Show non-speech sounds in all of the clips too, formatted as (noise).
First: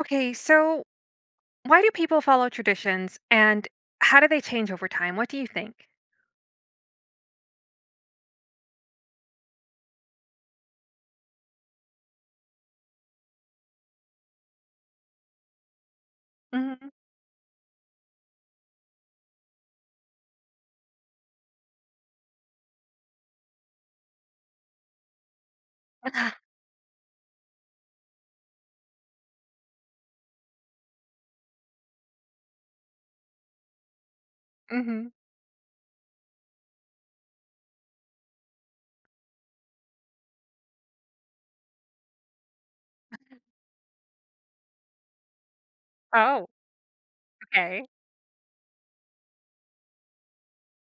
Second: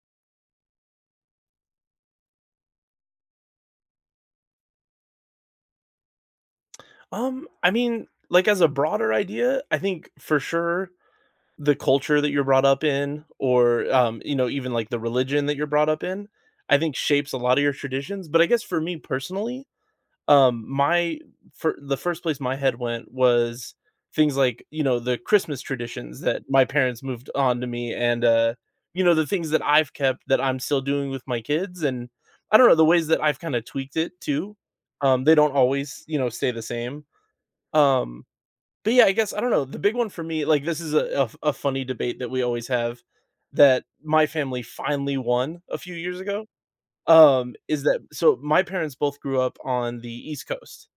Okay, so why do people follow traditions and how do they change over time? What do you think? I mean, like as a broader idea, I think for sure the culture that you're brought up in or you know, even like the religion that you're brought up in, I Hmm. think shapes a lot of your traditions. But I guess for me personally, my for the first place my head went was things like, you know, the Christmas traditions that my parents moved on to me and you know, the things that I've kept that I'm still doing with my kids and I don't know, the ways that I've kind of tweaked it too. Hmm. They don't always, you know, stay the same um, but yeah, I guess, I don't know, the big one for me like, this is a funny debate that we always have that my family finally won a few (laughs) years ago, Oh, is okay. that so my parents both grew up on the East Coast,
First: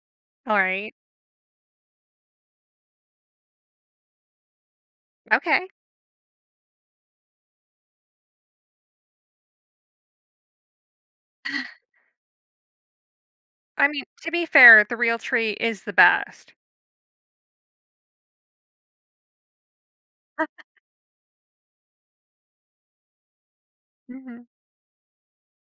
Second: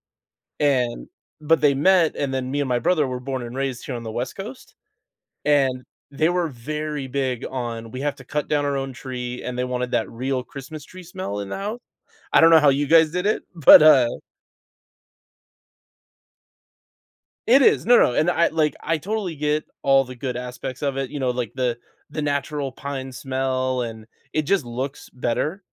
All right. and but they met, and then me and my brother were born and raised here on the West Coast, Okay. and they were very big on, "We have to cut down our own tree," and they wanted that real Christmas tree smell in the house. I don't know how you guys did it, (laughs) but, I mean, to be fair, the real tree is the best. it is. No, no, and I totally get all the good aspects of it, you know, like the natural pine smell and Hmm. it just looks better.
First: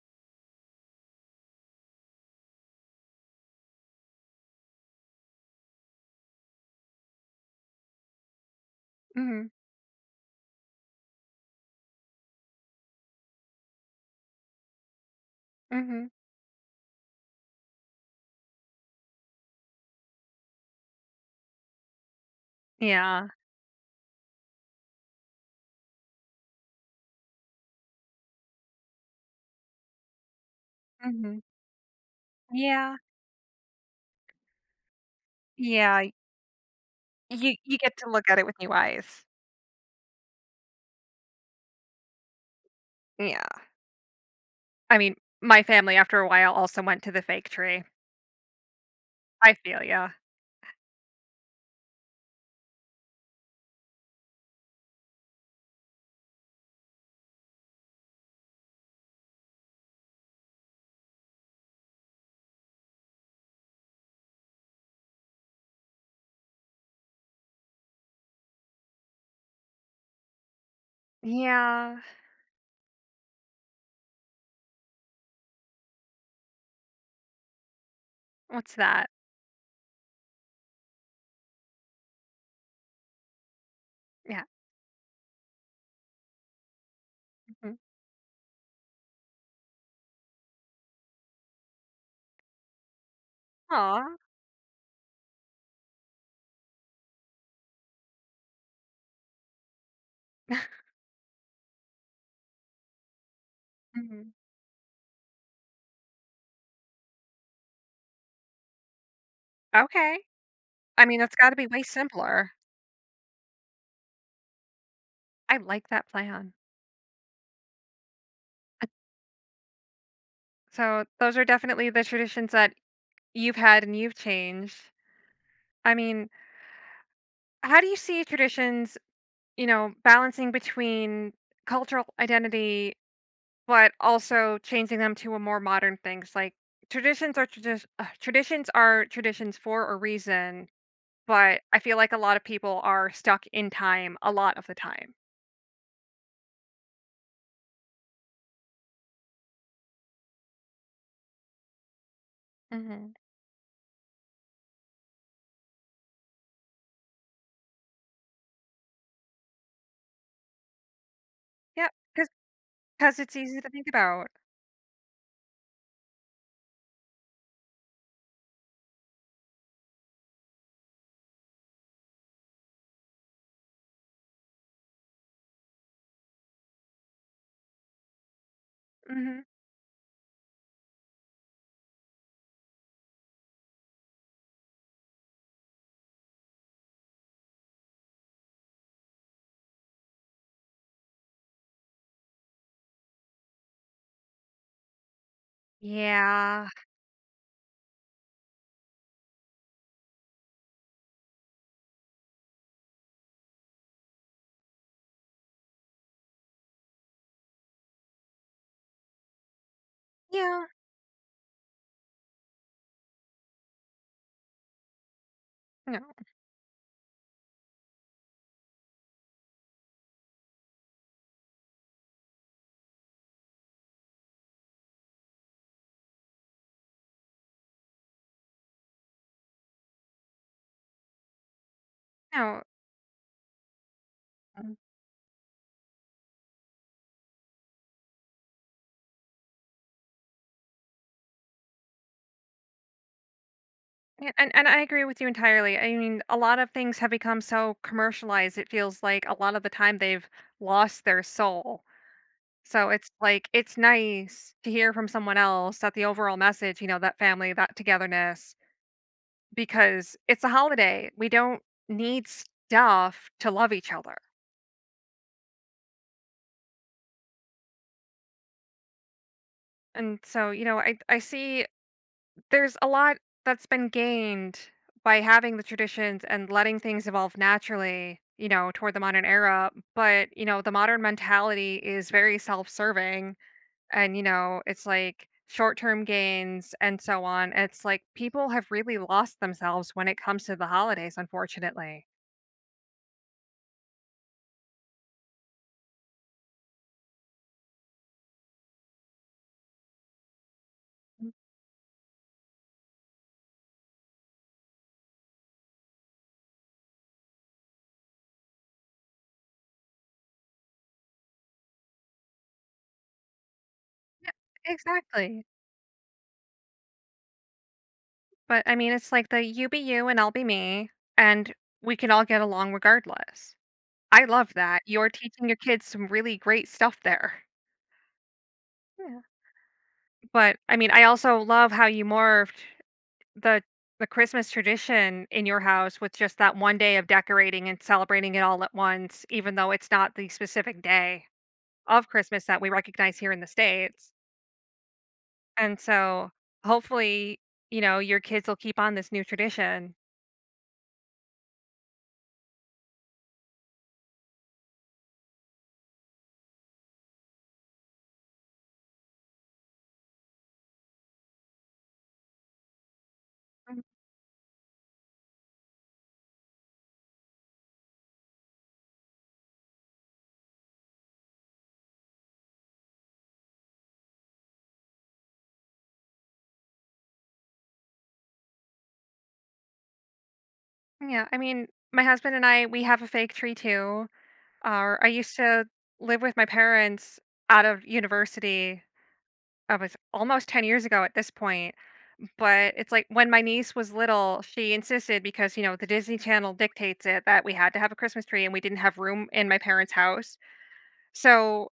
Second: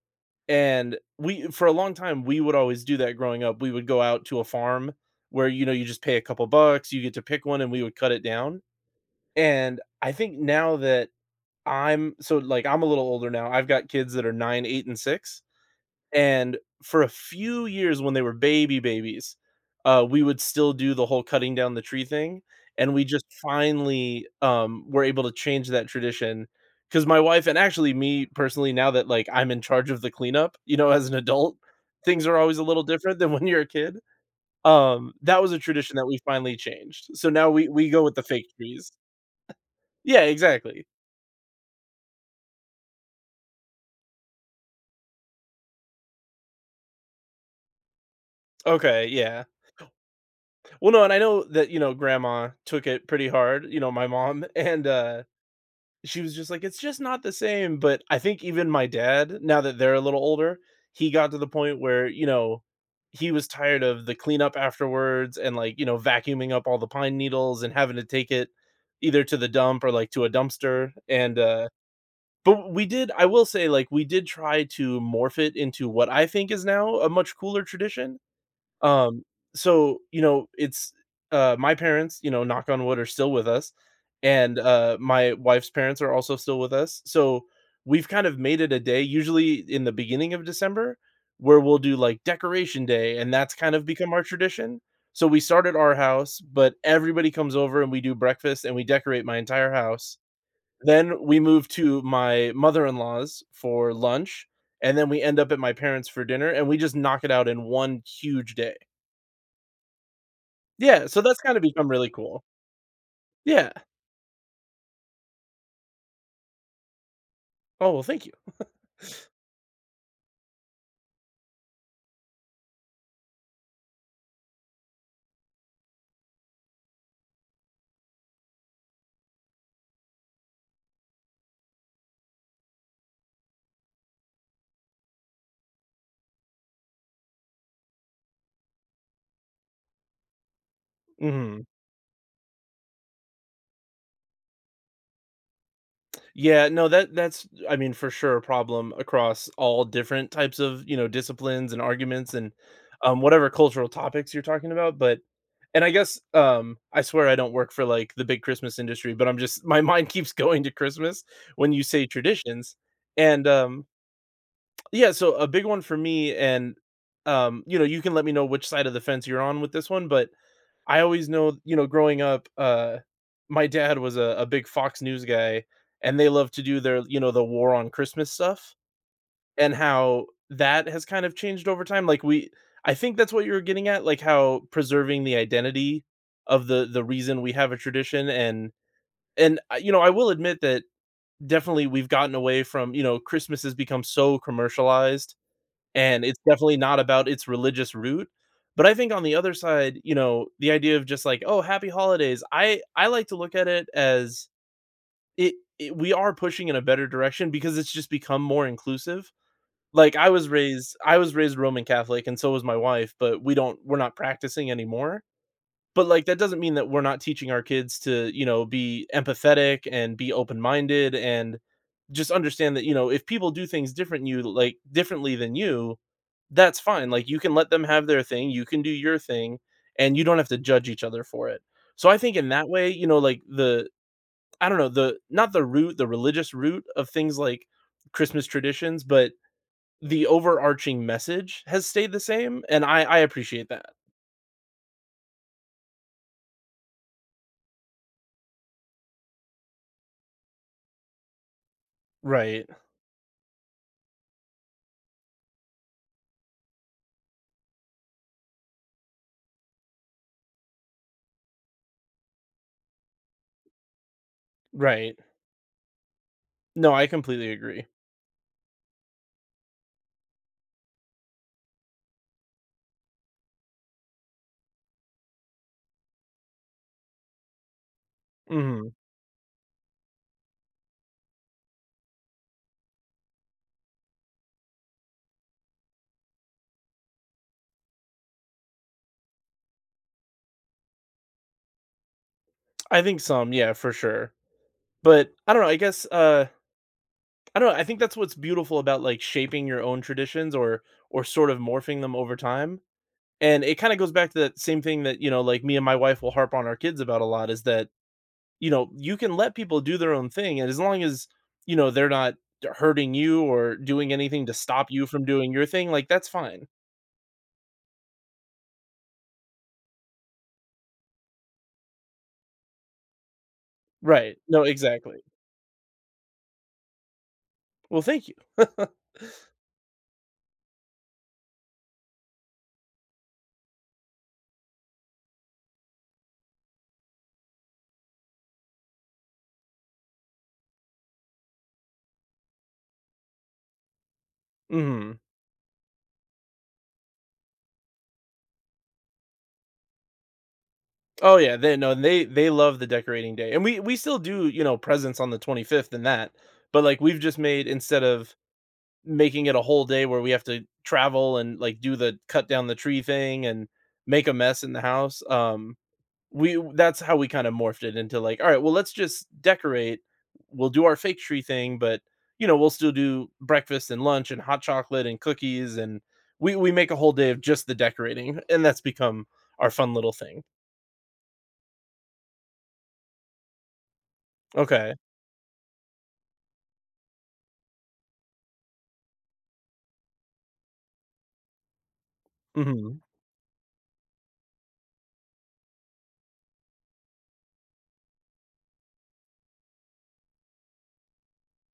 And we for a long time we would always do that growing up. We would go out to a farm where you know you just pay a couple bucks, you get to pick one and we would cut it down. Hmm. And I think now that I'm so like I'm a little older now. I've got kids that are 9, 8 and 6 Hmm. and for a few years when they were baby babies, we would still do the whole cutting down the tree thing, and we just Yeah. finally, were able to change that tradition because my wife and actually me personally, now that, like, I'm in charge of the cleanup, you know, as an Hmm. adult, things are always a little Yeah. different than when you're a kid. That was a tradition Yeah. that we finally changed. So now You we you we get go to with the look at it fake with new trees. eyes. Yeah, exactly. Yeah. I mean, my family after a while also went to the fake tree. Okay, yeah. I feel ya. Well, no, and I know that, you know, grandma took it pretty hard, you know, my mom, (laughs) and, she was just like, "It's just not the same," but I think even my dad, now that they're a little older, he got to the point where, you know, he was tired of the cleanup afterwards and, like, you know, vacuuming up all the pine needles and having to take it either to the dump or, like, to a dumpster, and, Yeah. but we did I will say, like, we did try to morph it into what I think is now a much cooler tradition, What's that? um, so, you know, it's my parents, you know, knock on wood, are still with us, Yeah. and my wife's parents are also still with us. So Hmm. we've kind of made it a day, usually in the beginning of December, where we'll do like decoration day, and that's kind of Aw. become our tradition. So we start at our house, but everybody comes over and we do breakfast and we decorate my entire house. (laughs) Then we move to my mother-in-law's for Hmm. lunch, and then we end up at my parents for dinner, and we just knock it out in one huge day. Okay. I Yeah, so mean, it's that's gotta kind of be way become really cool. simpler. Yeah. I like that plan. Oh, well, thank you. So, those are definitely the traditions that you've had and you've changed. I mean, how do you see traditions, balancing between cultural identity, but also changing them to a more modern things? Like, traditions are traditions are traditions for a reason, but Mhm. I feel like a lot of people are stuck in time a lot of the time. Yeah, no, that that's I mean, for sure, a problem across all different types of, you know, disciplines and arguments and, Mhm. Whatever cultural topics you're talking about, but and I guess, I swear I don't work for, like, the big Christmas industry, but I'm just (laughs) my mind keeps going to Christmas when you Yep, say traditions, because it's and, easy to think about. yeah, so a big one for me and, you know, you can let me know which side of the fence you're on with this one, but I always know, you know, growing up, my dad was a big Fox News guy, and they love to do their, you know, the war on Christmas stuff Mhm. and how that has kind of changed over time. I think that's what you were getting at, like how preserving the identity of the reason we have a tradition and and you know, I will admit that definitely we've gotten away from, you know, Christmas has become so commercialized and it's Yeah. definitely not about its religious root, but I think on the other side, you know, the idea of just like, "Oh, happy holidays." I like to look at it as it it we are pushing in a better direction because it's just become more inclusive. Like, Yeah, I was raised Roman Catholic and so was my wife, but we're not practicing anymore. no, But, like, that doesn't mean that we're not teaching our kids to, you know, be empathetic and be open-minded and just understand that, you know, if people do things differently than you that's fine, like, you can let them have their thing, you can do your thing, and you don't have to judge each other for it. So I think in no. that way, you know, like, the I um, don't know, the not the root the religious root of things like Christmas traditions, but the overarching message has stayed the same, and I appreciate that. yeah, and I agree with you entirely. I mean, a lot of things have become so commercialized. It feels like a lot of the time they've lost their soul. Right, So it's like it's nice to hear from someone else that the overall message, that family, that togetherness, because it's a holiday. We don't need stuff to love each other. right. No, I completely agree. And so, I see. There's a lot that's been gained by having the traditions and letting things evolve naturally, Mhm. toward the modern era. But, the modern mentality is very self serving. And, it's like short term gains and so on. It's like people have really lost themselves when it comes to the holidays, unfortunately. I think some, yeah, for sure. But I don't know, I guess, I don't know, I think that's what's beautiful about, like, shaping your own traditions or sort of morphing them over time. And it kinda goes back to that same thing that, you know, like, me and my wife will harp on our kids about a lot is that, you know, you can let people do their own thing, and as long as, you know, they're not hurting you or doing Yeah, anything to stop you from exactly. doing your thing, like, that's fine. But I mean, it's like the you be you and I'll be me. And we can all get along regardless. I Right. love No, that. You're exactly. teaching your kids some really great stuff there. Well, thank you. (laughs) Yeah. But, I mean, I also love how you morphed the the Christmas tradition in your house with just that one day of decorating and celebrating it all at once, even though it's not the specific day of Christmas that we recognize here in the States. Mhm. And so, hopefully, your kids will keep on this new tradition. Oh, yeah, they no, they love the decorating day, and we still do, you know, presents on the 25th and that, but, like, we've just made instead of making it a whole day where we have to travel and like do the cut down the tree thing and Mm. make a mess in the house. We That's how we kind of morphed it into like, all right, well, let's just decorate. We'll do our fake tree thing, but you know, we'll still do breakfast and lunch and hot chocolate and cookies and we make a whole day of just the decorating, and that's become our fun little thing. Yeah, I mean, my husband and I, we have a fake tree too. Okay. Or I used to live with my parents out of university. I was almost 10 years ago at this point. But it's Hmm. like when my niece was little, she insisted because, the Disney Channel dictates it that we had to have a Christmas tree and we didn't have room in my parents' house. So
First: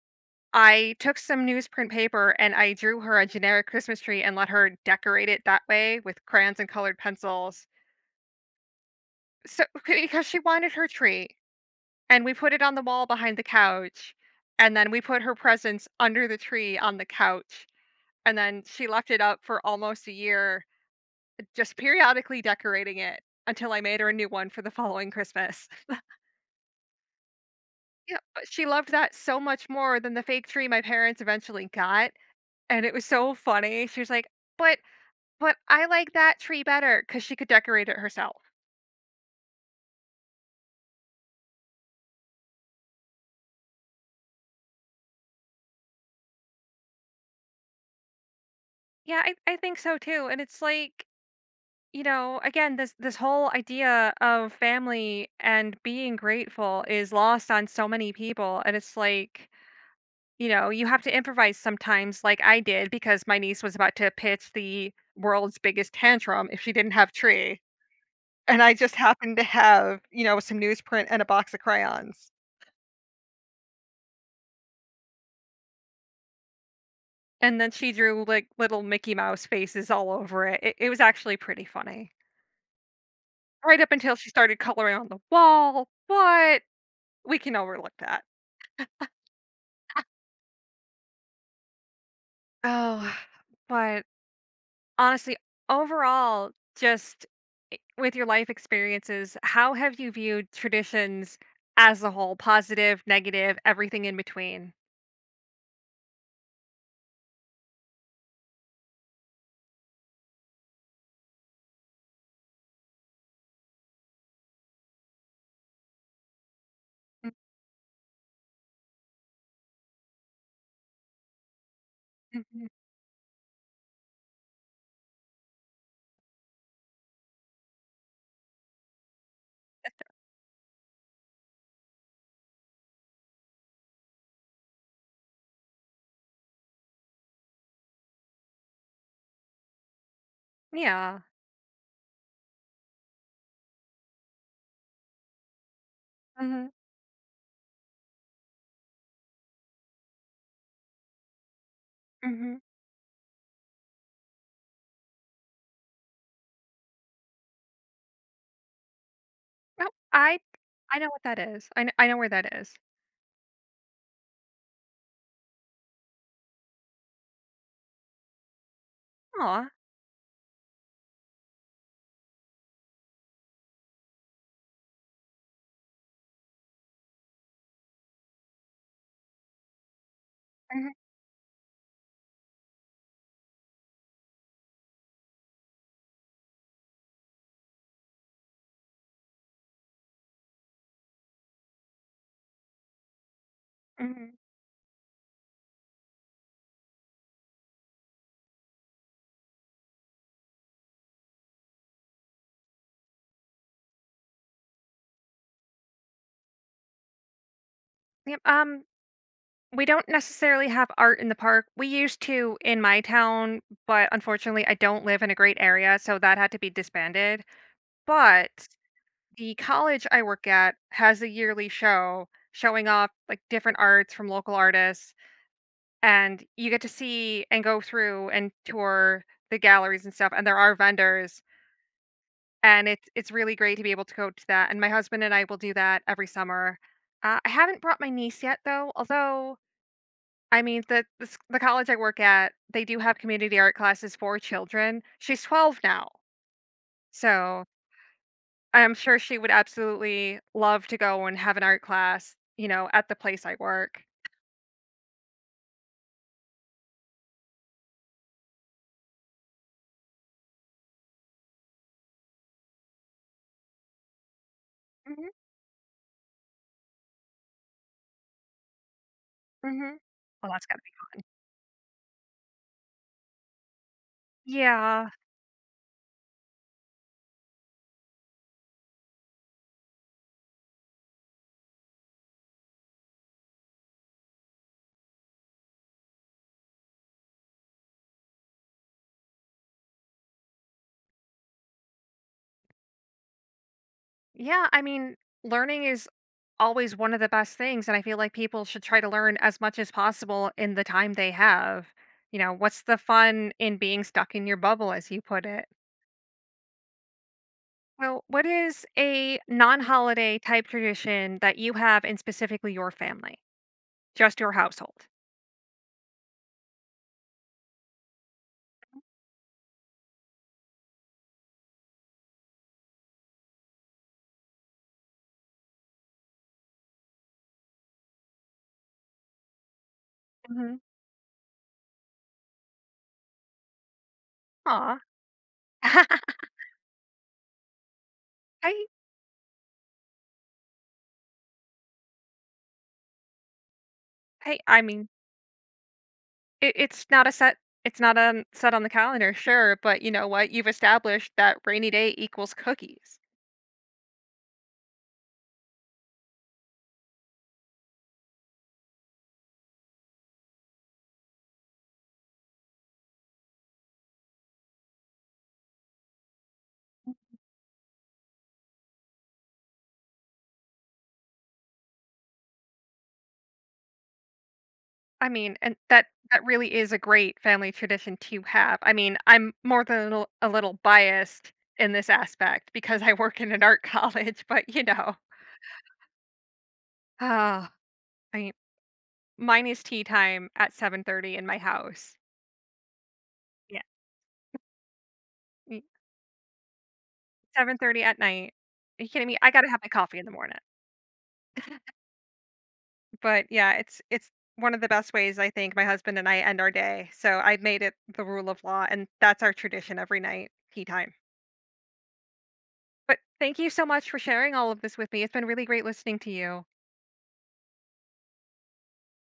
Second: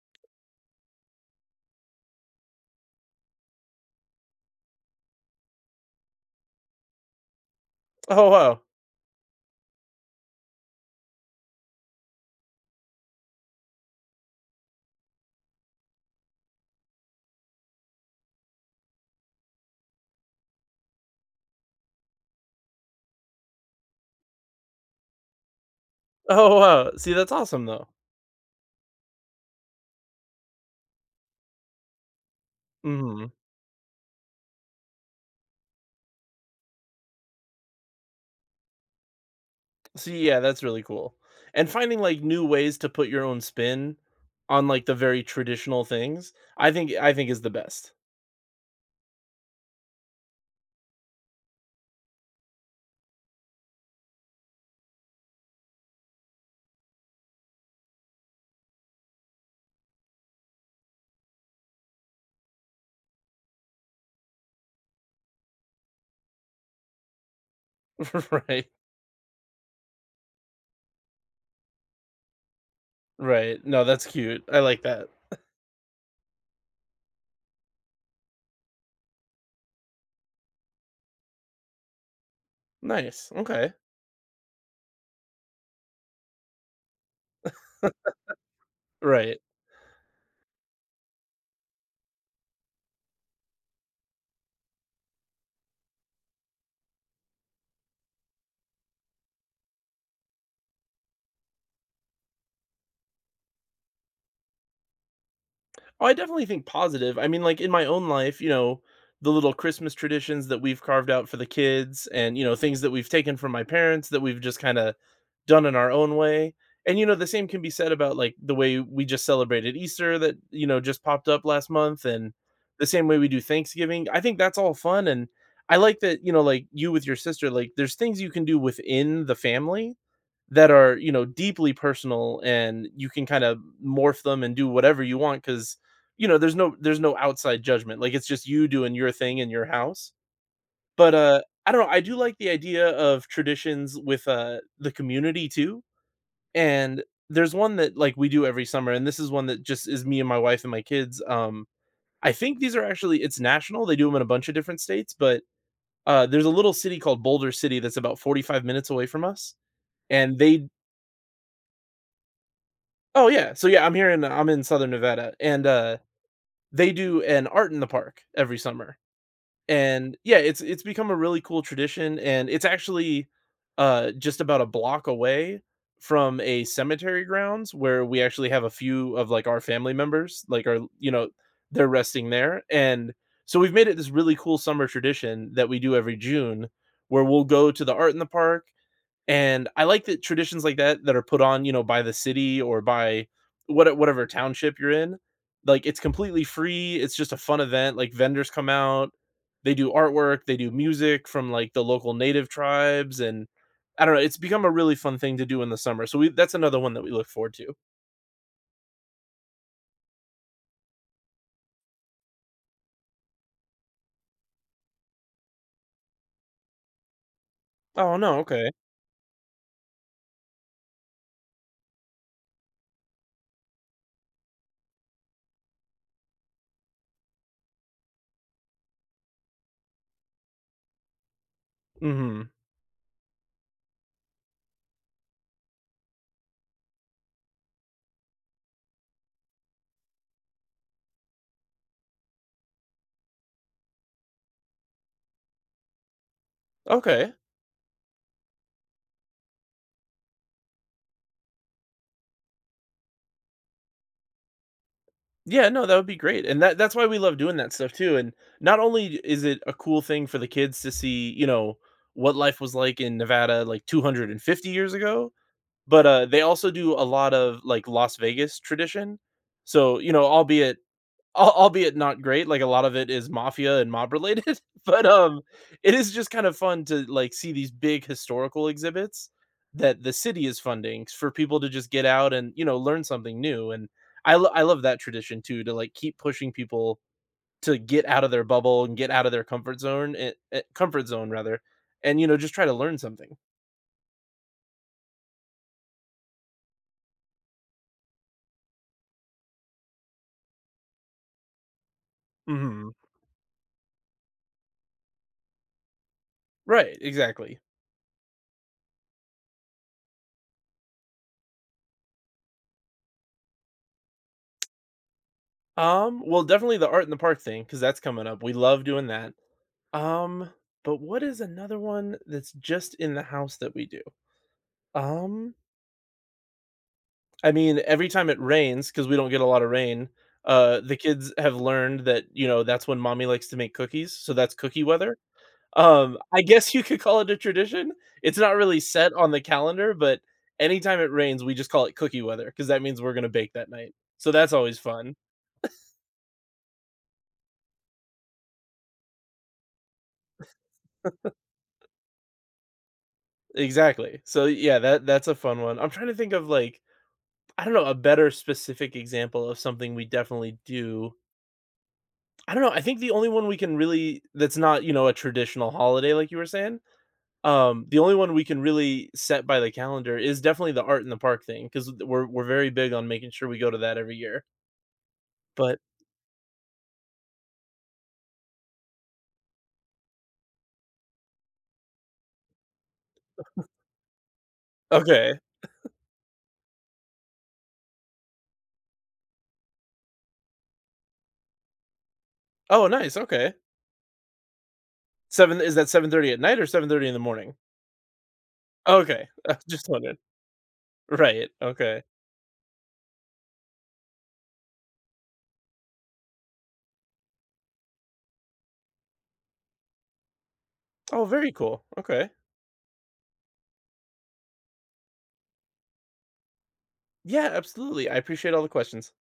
I took some newsprint paper and I drew her a generic Christmas tree and let her decorate it that way with crayons and colored pencils. Oh, wow. So (laughs) because she wanted her tree and we put it on the wall behind the couch and then we put her presents under the tree on the couch and then she left it up for almost a year just periodically decorating it until I made her a new one for the following Christmas. (laughs) Oh, wow. See, that's awesome though. Yeah, but she loved that so much more than the fake tree my parents eventually got, and it was Mhm. so funny. She was like, "But but I like that tree better because she could decorate it herself." See, yeah, that's really cool. And finding, like, new ways to put your own spin on, like, the very traditional things, I think is the best. Yeah, I think so too, and it's like, again, this whole idea of family and being grateful is lost on so many people, and it's like, you know, you have to improvise sometimes like I did because my niece was about to pitch the world's biggest tantrum if she didn't have tree, (laughs) and Right, I just happened to have, some newsprint and a box of crayons. right. No, that's cute. I like that. And then she drew, like, little Mickey Mouse faces all over it. It was actually pretty funny. Nice, okay. Right up until she started coloring on the wall, but we can overlook that. Right. Oh, but honestly, overall, just with your life experiences, how have you viewed traditions as a whole? Positive, negative, everything in between? Oh, I definitely think positive. I mean, like in my own life, you know, the little Christmas traditions that we've carved out for the kids and, you know, things that we've taken from my parents that we've just kind of done in our own way. And, you know, the same can be said about like the way we just celebrated Easter that, you know, just popped up last month and Mhm. the same way we do Thanksgiving. I think that's all fun. And I like that, you know, like you with your sister, like there's things you can do within the family that are, you know, deeply personal and you can kind of morph them and do whatever you want cuz you know, there's no outside judgment. Like it's just you doing your thing in your house. But Yeah. I don't know, I do like the idea of traditions with the community too. Hmm. And there's one that like we do every summer and this is one that just is me and my wife and my kids. I Hmm. think these are actually it's national. They do them in a bunch of different states, but there's a little city called Boulder City that's about 45 minutes away from us No, and I they I know what that is. I know where that is. oh, yeah. So, yeah, I'm here in I'm in Southern Nevada, and, they do an art in the park every summer, Aw. and, yeah, it's become a really cool tradition, and it's actually, just about a block away from a cemetery grounds where we actually have a few of, like, our family members, like, our Hmm. you know, they're resting there, and so we've made it this really cool summer tradition that we do every June where we'll go to the art in the park, and I like that traditions like that that are put on, you know, by the city or by whatever Hmm. township you're in. Like it's completely free. It's just a fun event. Like vendors come out, they do artwork, they do music from like the local native tribes and I don't know, it's become a really fun thing to do in the summer. So we that's another one that we look forward to. Yep. We don't necessarily have art in the park. We used to in my town, but unfortunately, I don't live in a great area, so that had to be disbanded. Oh, no, But okay. the college I work at has a yearly show showing off like different arts from local artists, and you get to see and go through and tour the galleries and stuff, and there are vendors, Mhm. and it's really great to be able to go to that. And my husband and I will do that every summer. I haven't brought my niece yet though, although I mean the college I work at, they do have community art classes for children. She's 12 now, Okay. so I'm sure she would absolutely love to go and have an art class, at the place I work. Yeah, no, that would be great, and that that's why we love doing that stuff too, and not only is it a cool thing for the kids to see, you know, what life was like in Nevada, like, 250 years Mhm, ago, but, they also do a lot of, like, Las Vegas tradition, mhm. so, you know, Well, that's gotta be albeit not great, like, a lot of it is mafia and mob related, (laughs) but, Yeah. It is just kind of fun to, like, see these big historical exhibits that the city is funding for people to just get out and, you know, learn something new, and I love that tradition too, to, like, keep pushing people to get out of their bubble and get out of their comfort zone rather, and, you know, just try to learn something. Yeah, I mean, learning is always one of the best things, and I feel like people should try to learn as much as possible in the time they have. You know, what's Mhm. the fun in being stuck in your bubble, as you put it? Right, exactly. Well, what is a non-holiday type tradition that you have in specifically your family? Just your household? Well, definitely the art in the park thing because that's coming up. We love doing that. Um, but what is another one that's just in the house that we do? Um, I mean, every time it rains, because we don't get a lot of rain, Mhm. The kids have learned that, you know, that's when mommy likes to make cookies, so that's cookie Aw. weather. I (laughs) guess you could call it a tradition. It's not really I set on the calendar, but anytime it rains, we just call it cookie weather because that means we're gonna bake that night. So that's I always I mean, fun. it it's not a set it's not a set on the calendar, sure, but you know what? You've established that rainy day equals cookies. Exactly. So yeah, that that's a fun one. I'm trying to think of like I don't know, a better specific example of something we definitely do I don't know, I think the only one we can really that's not, you know, a traditional holiday like you were saying, the only one we can really set by the calendar is definitely the art in the park thing because we're very big on making sure we go to that every year, I mean, and but that really is a great family tradition to have. I mean, I'm more than a little biased in this aspect because I work in an art (laughs) college, but okay. ah, I mean, mine is tea time at 7:30 in my house. Oh, nice, okay. Yeah, 7, is that 7:30 at night or 7:30 in the morning? 7:30 at night. Are you Okay, kidding me? (laughs) I I got to have just my wondered. coffee in the morning. Right, okay. But yeah, it's one of the best ways I think my husband and I end our day. So I've made it the rule of law, and that's our tradition every night, tea time. Oh, very cool, okay. But thank you so much for sharing all of this with me. It's been really great listening to you. Yeah, absolutely, I appreciate all the questions.